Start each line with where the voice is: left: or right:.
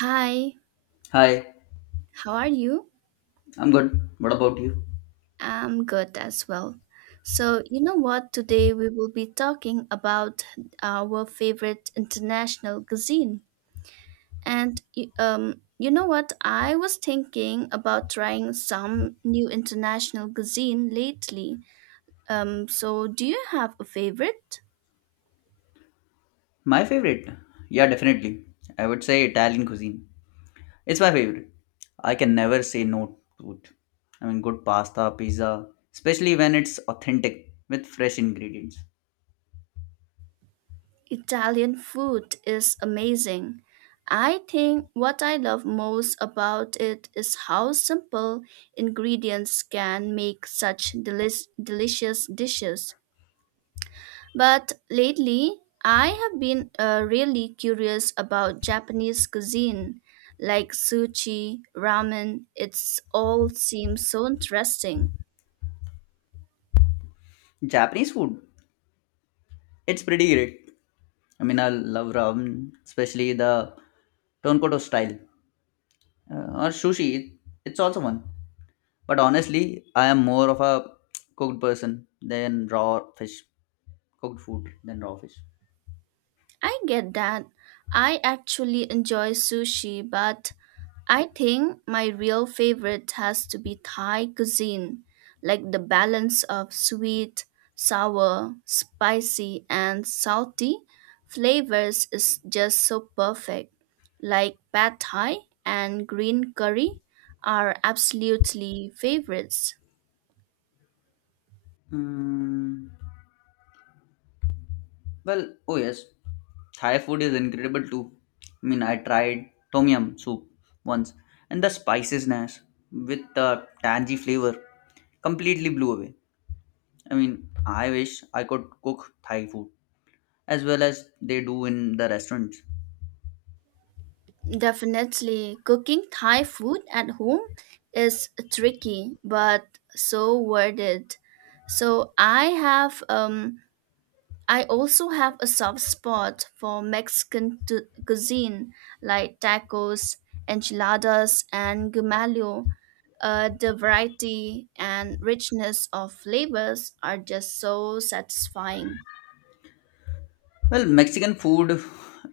right: Hi,
left: Hi,
right: how are you?
left: I'm good. What about you?
right: I'm good as well. So, you know what? Today we will be talking about our favorite international cuisine. And y- you know what? I was thinking about trying some new international cuisine lately. So do you have a favorite?
left: My favorite? Yeah, definitely. I would say Italian cuisine. It's my favorite. I can never say no to it. Good pasta, pizza, especially when it's authentic with fresh ingredients.
right: Italian food is amazing. I think what I love most about it is how simple ingredients can make such delicious dishes. But lately, I have been really curious about Japanese cuisine, like sushi, ramen. It's all seems so interesting.
left: Japanese food, it's pretty great. I love ramen, especially the Tonkoto style. Or sushi, it's also one. But honestly, I am more of a cooked person than raw fish, cooked food than raw fish.
right: I get that. I actually enjoy sushi, but I think my real favorite has to be Thai cuisine, like the balance of sweet, sour, spicy, and salty flavors is just so perfect. Like pad thai and green curry are absolutely favorites.
left: Mm, well, oh yes, Thai food is incredible too. I tried tom yum soup once, and the spiciness with the tangy flavor completely blew away. I wish I could cook Thai food as well as they do in the restaurants.
right: Definitely, cooking Thai food at home is tricky, but so worth it. So I have um I also have a soft spot for cuisine like tacos, enchiladas, and gumalio. The variety and richness of flavors are just so satisfying.
left: Well, Mexican food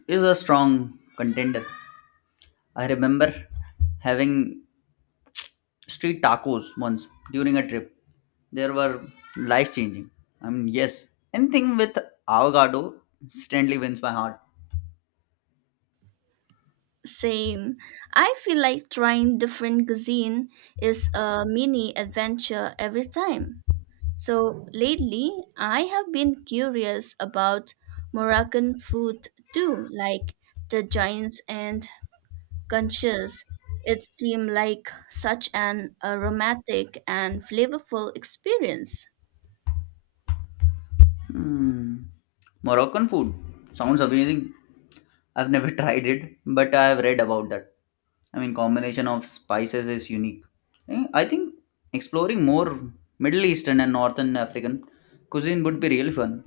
left: is a strong contender. I remember having street tacos once during a trip. They were life changing. Yes, anything with avocado instantly wins my heart.
right: Same. I feel like trying different cuisine is a mini adventure every time. So lately, I have been curious about Moroccan food too, like the giants and conscious, it seemed like such an aromatic and flavorful experience.
left: Hmm. Moroccan food sounds amazing. I've never tried it, but I've read about that. Combination of spices is unique. I think exploring more Middle Eastern and Northern African cuisine would be really fun.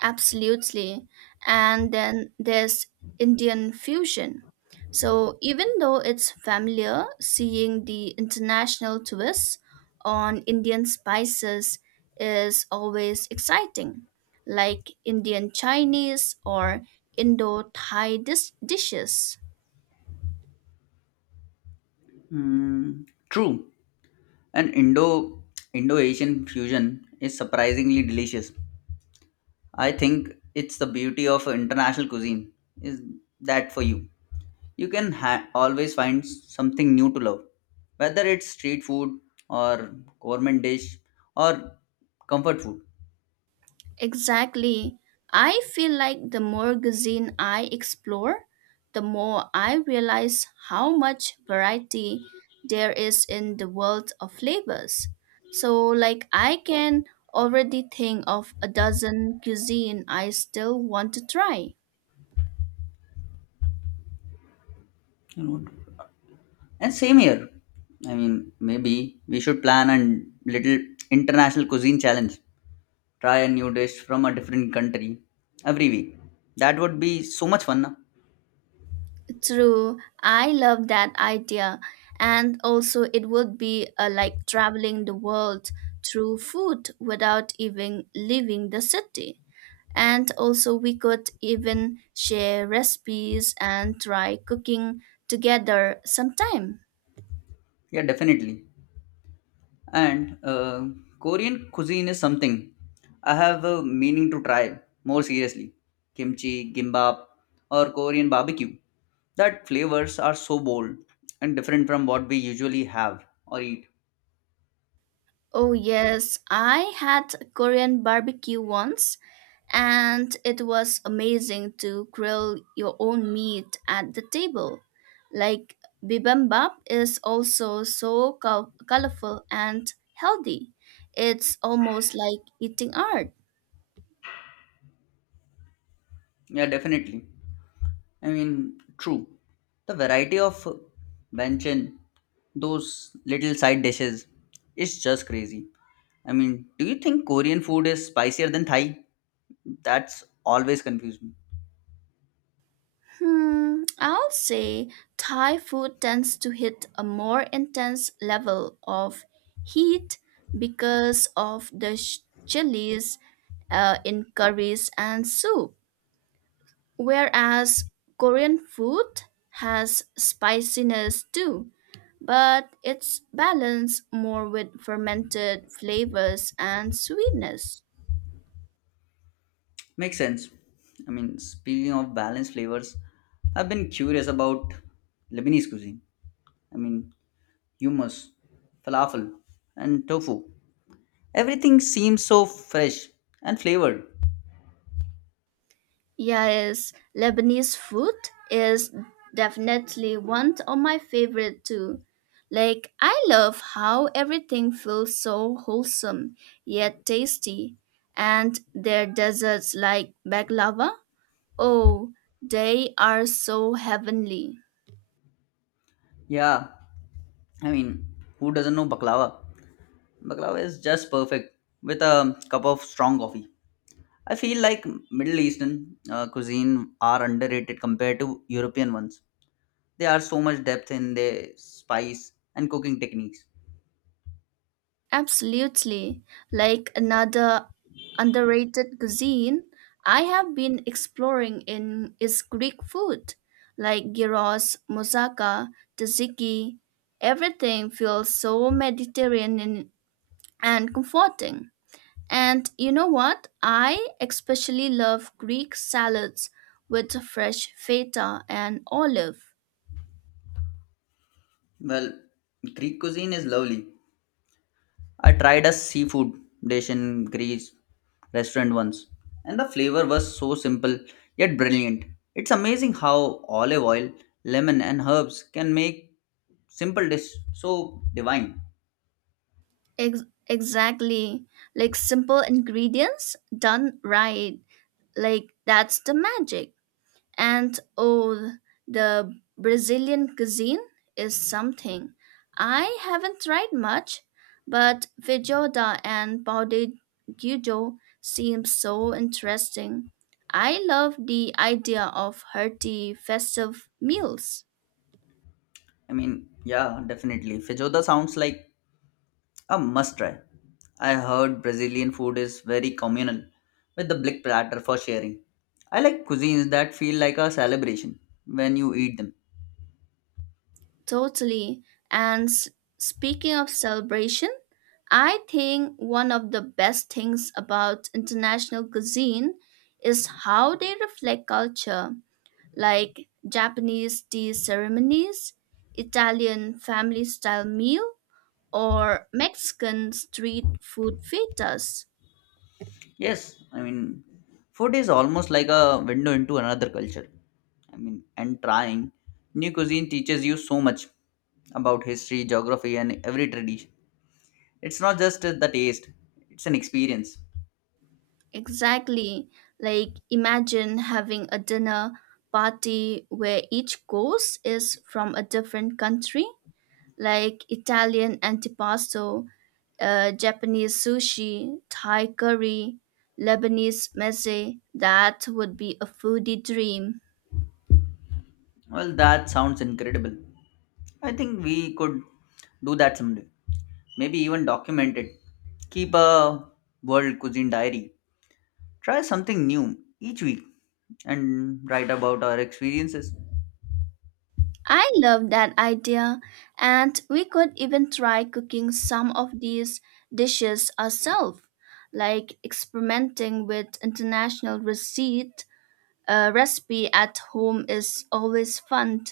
right: Absolutely. And then there's Indian fusion. So even though it's familiar, seeing the international twists on Indian spices is always exciting, like Indian Chinese or Indo Thai dishes.
left: Mm, true. An Indo Asian fusion is surprisingly delicious. I think it's the beauty of international cuisine is that for you. You can always find something new to love, whether it's street food or gourmet dish or comfort food.
right: Exactly. I feel like the more cuisine I explore, the more I realize how much variety there is in the world of flavors. So, like, I can already think of a dozen cuisine I still want to try.
left: You know. And same here. Maybe we should plan a little international cuisine challenge. Try a new dish from a different country every week. That would be so much fun. Na?
right: True, I love that idea. And also, it would be like traveling the world through food without even leaving the city. And also, we could even share recipes and try cooking together sometime.
left: Yeah, definitely. And Korean cuisine is something I have a meaning to try more seriously. Kimchi, gimbap, or Korean barbecue. That flavors are so bold and different from what we usually have or eat.
right: Oh, yes, I had Korean barbecue once, and it was amazing to grill your own meat at the table. Like, bibimbap is also so colorful and healthy. It's almost like eating art.
left: Yeah, definitely. True. The variety of banchan, those little side dishes, is just crazy. I mean, do you think Korean food is spicier than Thai? That's always confused me.
right: Hmm, I'll say Thai food tends to hit a more intense level of heat because of the chilies in curries and soup, whereas Korean food has spiciness too, but it's balanced more with fermented flavors and sweetness.
left: Makes sense. I mean, speaking of balanced flavors, I've been curious about Lebanese cuisine. I mean, hummus, falafel, and tofu. Everything seems so fresh and flavored.
right: Yes, Lebanese food is definitely one of my favorite too. Like I love how everything feels so wholesome yet tasty. And their desserts like baklava, oh, they are so heavenly.
left: Yeah, I mean, who doesn't know baklava? Baklava is just perfect with a cup of strong coffee. I feel like Middle Eastern cuisine are underrated compared to European ones. They are so much depth in their spice and cooking techniques.
right: Absolutely. Like another underrated cuisine I have been exploring in is Greek food, like gyros, moussaka, tzatziki. Everything feels so Mediterranean and comforting. And you know what? I especially love Greek salads with fresh feta and olive.
left: Well, Greek cuisine is lovely. I tried a seafood dish in Greece restaurant once, and the flavor was so simple yet brilliant. It's amazing how olive oil, lemon, and herbs can make simple dish so divine.
right: Ex- exactly. Like simple ingredients done right. Like that's the magic. And oh, the Brazilian cuisine is something. I haven't tried much, but feijoada and pão de queijo seem so interesting. I love the idea of hearty festive meals.
left: Yeah, definitely. Feijoada sounds like a must try. I heard Brazilian food is very communal, with the big platter for sharing. I like cuisines that feel like a celebration when you eat them.
right: Totally. And speaking of celebration, I think one of the best things about international cuisine is how they reflect culture, like Japanese tea ceremonies, Italian family style meal, or Mexican street food fiestas.
left: Yes, I mean, food is almost like a window into another culture. I mean, and trying new cuisine teaches you so much about history, geography, and every tradition. It's not just the taste, it's an experience.
right: Exactly. Like imagine having a dinner party where each course is from a different country, like Italian antipasto, Japanese sushi, Thai curry, Lebanese meze. That would be a foodie dream.
left: Well, that sounds incredible. I think we could do that someday. Maybe even document it. Keep a world cuisine diary. Try something new each week and write about our experiences.
right: I love that idea, and we could even try cooking some of these dishes ourselves, like experimenting with international receipt. A recipe at home is always fun,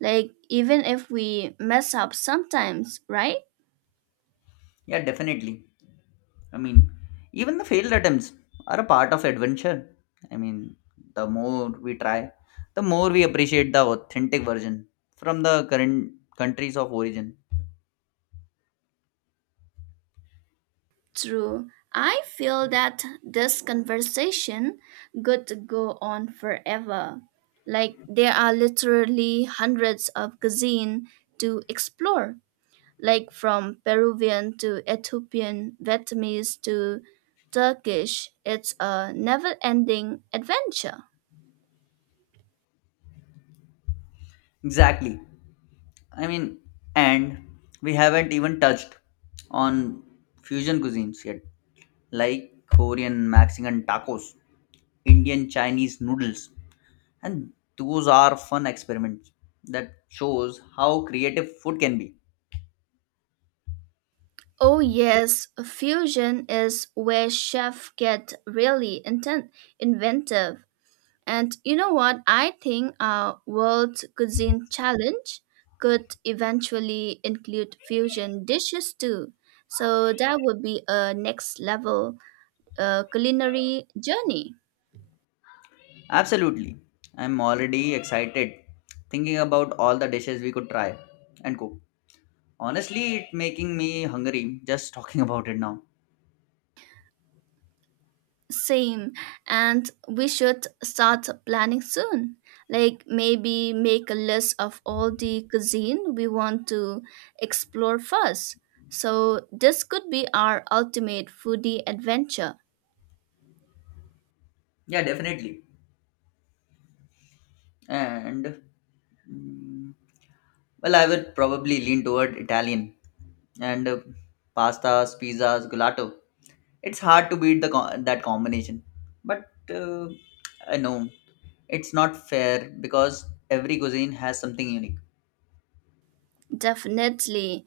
right: like even if we mess up sometimes, right?
left: Yeah, definitely. I mean, even the failed attempts are a part of adventure. I mean, the more we try, the more we appreciate the authentic version from the current countries of origin.
right: True. I feel that this conversation could go on forever. Like there are literally hundreds of cuisine to explore, like from Peruvian to Ethiopian, Vietnamese to Turkish. It's a never-ending adventure.
left: Exactly. I mean, and we haven't even touched on fusion cuisines yet, like Korean, Mexican tacos, Indian, Chinese noodles, and those are fun experiments that shows how creative food can be.
right: Oh yes, fusion is where chefs get really inventive. And you know what? I think our World Cuisine Challenge could eventually include fusion dishes too. So that would be a next level culinary journey.
left: Absolutely, I'm already excited thinking about all the dishes we could try and cook. Honestly, it making me hungry just talking about it now.
right: Same. And we should start planning soon. Like maybe make a list of all the cuisine we want to explore first. So this could be our ultimate foodie adventure.
left: Yeah, definitely. And mm, well, I would probably lean toward Italian and pastas, pizzas, gelato. It's hard to beat the that combination. But I know it's not fair because every cuisine has something unique.
right: Definitely.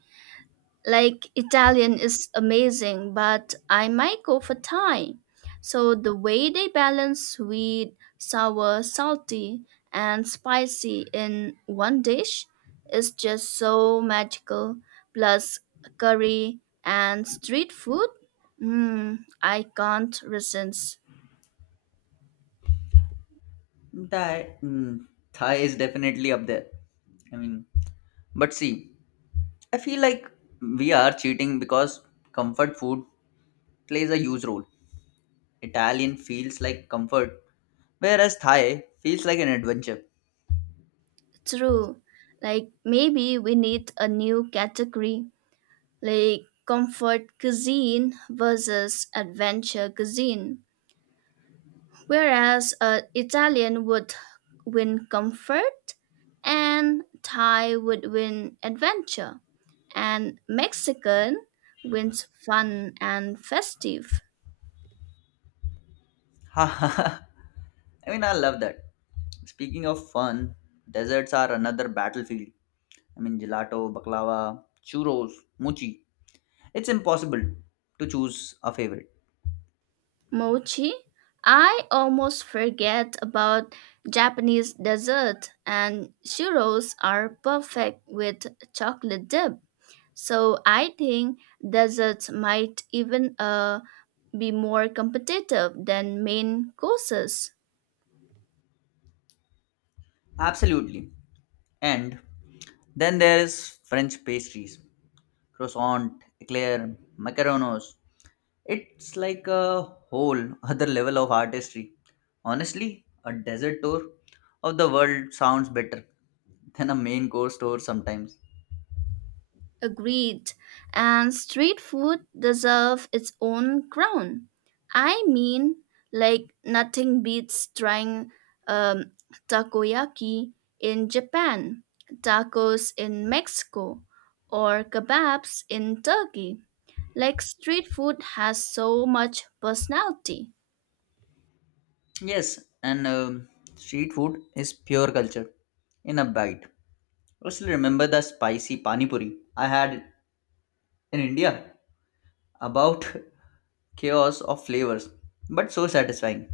right: Like Italian is amazing, but I might go for Thai. So the way they balance sweet, sour, salty, and spicy in one dish is just so magical. Plus curry and street food. Mm, I can't resist.
left: Thai, mm, Thai is definitely up there. I mean, but see, I feel like we are cheating because comfort food plays a huge role. Italian feels like comfort, whereas Thai feels like an adventure.
right: True. Like maybe we need a new category, like comfort cuisine versus adventure cuisine. Whereas Italian would win comfort, and Thai would win adventure, and Mexican wins fun and festive.
left: Ha ha ha. I love that. Speaking of fun, desserts are another battlefield. I mean, gelato, baklava, churros, mochi. It's impossible to choose a favorite.
right: Mochi, I almost forget about Japanese dessert, and churros are perfect with chocolate dip. So I think desserts might even be more competitive than main courses.
left: Absolutely. And then there is French pastries, croissant, eclair, macaronos. It's like a whole other level of artistry. Honestly, a desert tour of the world sounds better than a main course tour sometimes.
right: Agreed. And street food deserve its own crown. I mean, like nothing beats trying um, takoyaki in Japan, tacos in Mexico, or kebabs in Turkey. Like street food has so much personality.
left: Yes, and street food is pure culture in a bite. I still remember the spicy pani puri I had in India. About chaos of flavors, but so satisfying.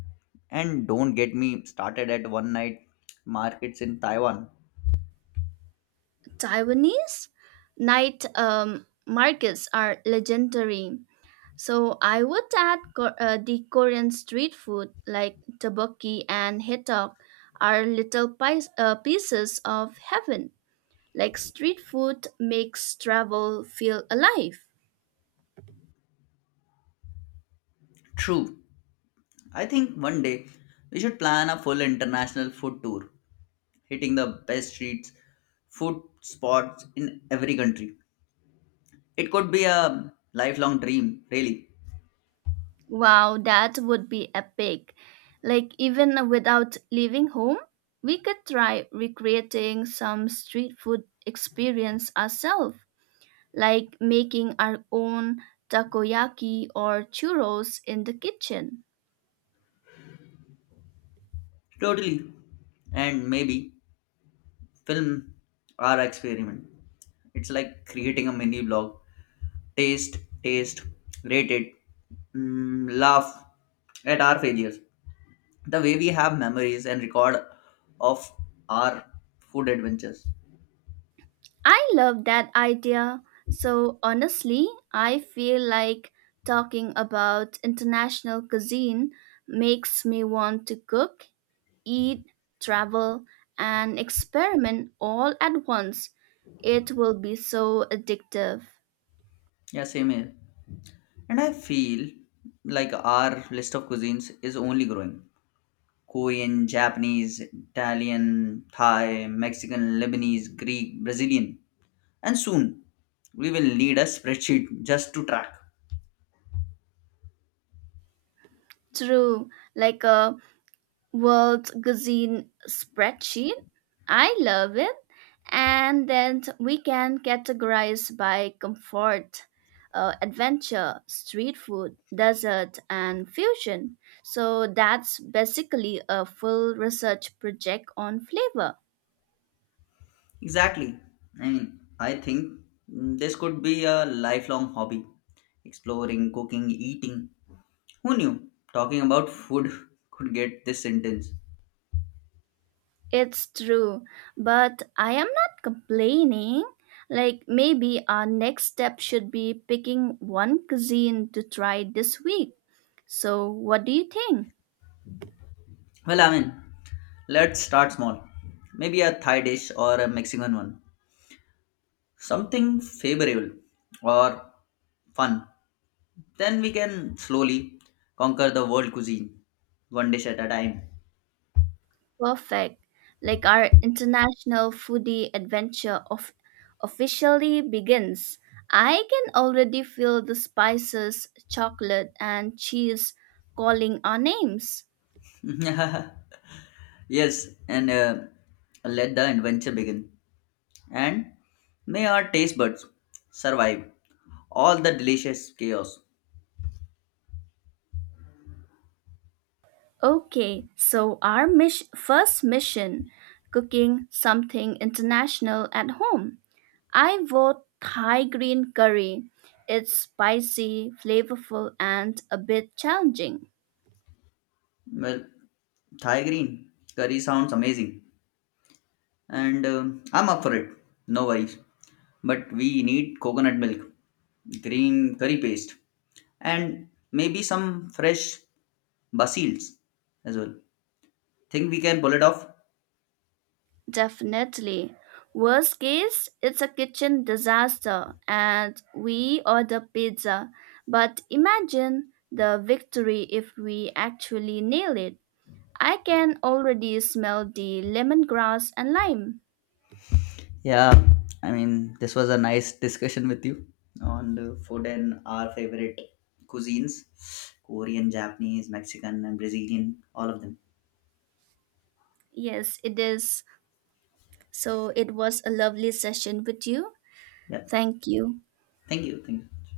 left: And don't get me started at one night markets in Taiwan.
right: Taiwanese night markets are legendary. So I would add the Korean street food like tteokbokki and hotdog are little pies, pieces of heaven. Like street food makes travel feel alive.
left: True, I think one day we should plan a full international food tour, hitting the best streets, food spots in every country. It could be a lifelong dream, really.
right: Wow, that would be epic. Like even without leaving home, we could try recreating some street food experience ourselves, like making our own takoyaki or churros in the kitchen.
left: Totally. And maybe film our experiment. It's like creating a mini blog. Taste, rate it, mm, laugh at our failures. The way we have memories and record of our food adventures.
right: I love that idea. So honestly, I feel like talking about international cuisine makes me want to cook, eat, travel, and experiment all at once. It will be so addictive.
left: Yeah, same here. And I feel like our list of cuisines is only growing. Korean, Japanese, Italian, Thai, Mexican, Lebanese, Greek, Brazilian. And soon we will need a spreadsheet just to track.
right: True, like a world cuisine spreadsheet. I love it. And then we can categorize by comfort, adventure, street food, desert, and fusion. So that's basically a full research project on flavor.
left: Exactly. I think mm, this could be a lifelong hobby exploring, cooking, eating. Who knew talking about food could get this intense?
right: It's true, but I am not complaining. Like, maybe our next step should be picking one cuisine to try this week. So, what do you think?
left: Well, let's start small. Maybe a Thai dish or a Mexican one. Something favorable or fun. Then we can slowly conquer the world cuisine one dish at a time.
right: Perfect. Like our international foodie adventure of officially begins. I can already feel the spices, chocolate, and cheese calling our names.
left: Yes, and let the adventure begin. And may our taste buds survive all the delicious chaos.
right: Okay, so our first mission cooking something international at home. I vote Thai green curry. It's spicy, flavorful, and a bit challenging.
left: Well, Thai green curry sounds amazing, and I'm up for it. No worries. But we need coconut milk, green curry paste, and maybe some fresh basils as well. Think we can pull it off?
right: Definitely. Worst case, it's a kitchen disaster and we order pizza. But imagine the victory if we actually nail it. I can already smell the lemongrass and lime.
left: Yeah, this was a nice discussion with you on the food and our favorite cuisines Korean, Japanese, Mexican, and Brazilian, all of them.
right: Yes, it is. So it was a lovely session with you.
left: Yeah,
right: Thank you.
left: thank you. Thank you.